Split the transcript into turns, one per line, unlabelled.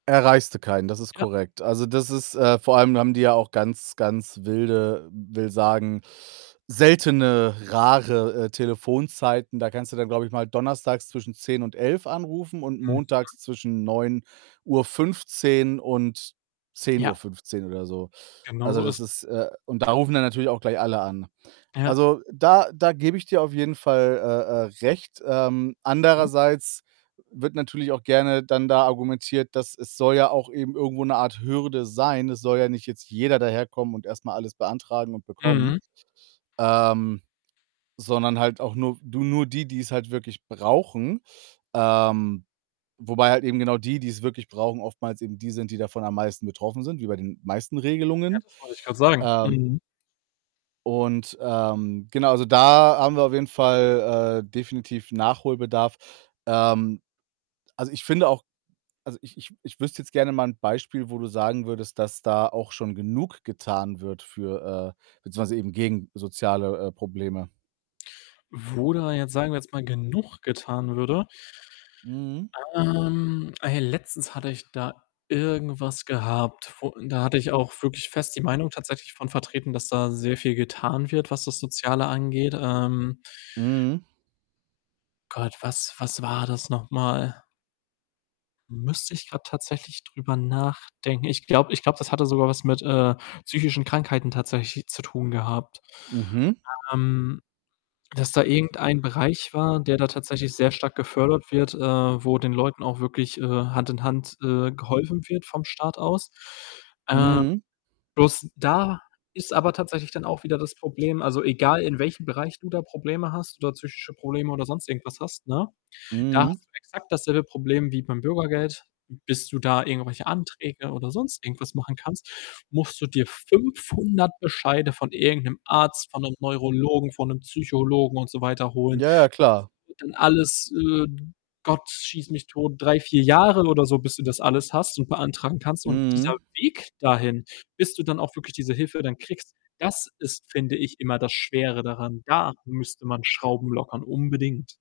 Erreichst du keinen, das ist
Ja.
korrekt. Also, das ist äh, vor allem haben die ja auch ganz, ganz wilde will sagen, seltene, rare, äh, Telefonzeiten. Da kannst du dann, glaube ich mal, Donnerstags zwischen 10:00 und 11:00 anrufen und
Mhm.
Montags zwischen 9:15 und zehn Uhr
Ja.
fünfzehn oder so.
Genau
Also,
so ist
das
es.
ist äh, und da rufen dann natürlich auch gleich alle an.
Ja.
Also, da da gebe ich dir auf jeden Fall, äh, äh, recht. Ähm,
Mhm.
andererseits wird natürlich auch gerne dann da argumentiert, dass es soll ja auch eben irgendwo 'ne Art Hürde sein. Es soll ja nicht jetzt jeder daherkommen und erst mal alles beantragen und bekommen,
Mhm.
ähm, sondern halt auch nur, du nur die, die's halt wirklich brauchen. Ähm, wobei halt eben genau die, die's wirklich brauchen, oftmals eben die sind, die davon am meisten betroffen sind, wie bei den meisten
Ja,
Regelungen.
das wollte ich gerade sagen.
Ähm
Mhm.
und, ähm, genau, also da haben wir auf jeden Fall, äh, definitiv Nachholbedarf. Ähm, also, ich finde auch also, ich ich ich wüsste jetzt gerne mal 'n Beispiel, wo du sagen würdest, dass da auch schon genug getan wird für äh, beziehungsweise eben gegen soziale, äh, Probleme?
Wo da jetzt, sagen wir jetzt mal, genug getan würde
Mhm.
Ähm, ey, letztens hatte ich da irgendwas gehabt, wo da hatte ich auch wirklich fest die Meinung tatsächlich von vertreten, dass da sehr viel getan wird, was das Soziale angeht. Ähm
Mhm.
Gott, was was war das nochmal? Müsste ich grad tatsächlich drüber nachdenken. Ich glaube ich glaube das hatte sogar was mit, äh, psychischen Krankheiten tatsächlich zu tun gehabt.
Mhm.
Ähm, dass da irgendein Bereich war, der da tatsächlich sehr stark gefördert wird, äh, wo den Leuten auch wirklich, äh, Hand in Hand, äh, geholfen wird vom Staat aus. Äh,
Mhm.
bloß da ist aber tatsächlich dann auch wieder das Problem also egal in welchem Bereich du da Probleme hast, oder psychische Probleme oder sonst irgendwas hast, ne, da
Mhm.
hast du exakt dasselbe Problem wie beim Bürgergeld. Bis du da irgendwelche Anträge oder sonst irgendwas machen kannst, musst du dir 500 Bescheide von irgend 'nem Arzt, von 'nem Neurologen, von 'nem Psychologen und so weiter holen.
Ja,
Das
ja, klar.
wird dann alles, äh, Gott schieß mich tot, 3, 4 Jahre oder so, bis du das alles hast und beantragen kannst und dieser
Mhm.
Weg dahin, bis du dann auch wirklich diese Hilfe dann kriegst, das ist, finde ich, immer das Schwere daran. Da müsste man Schrauben lockern, unbedingt.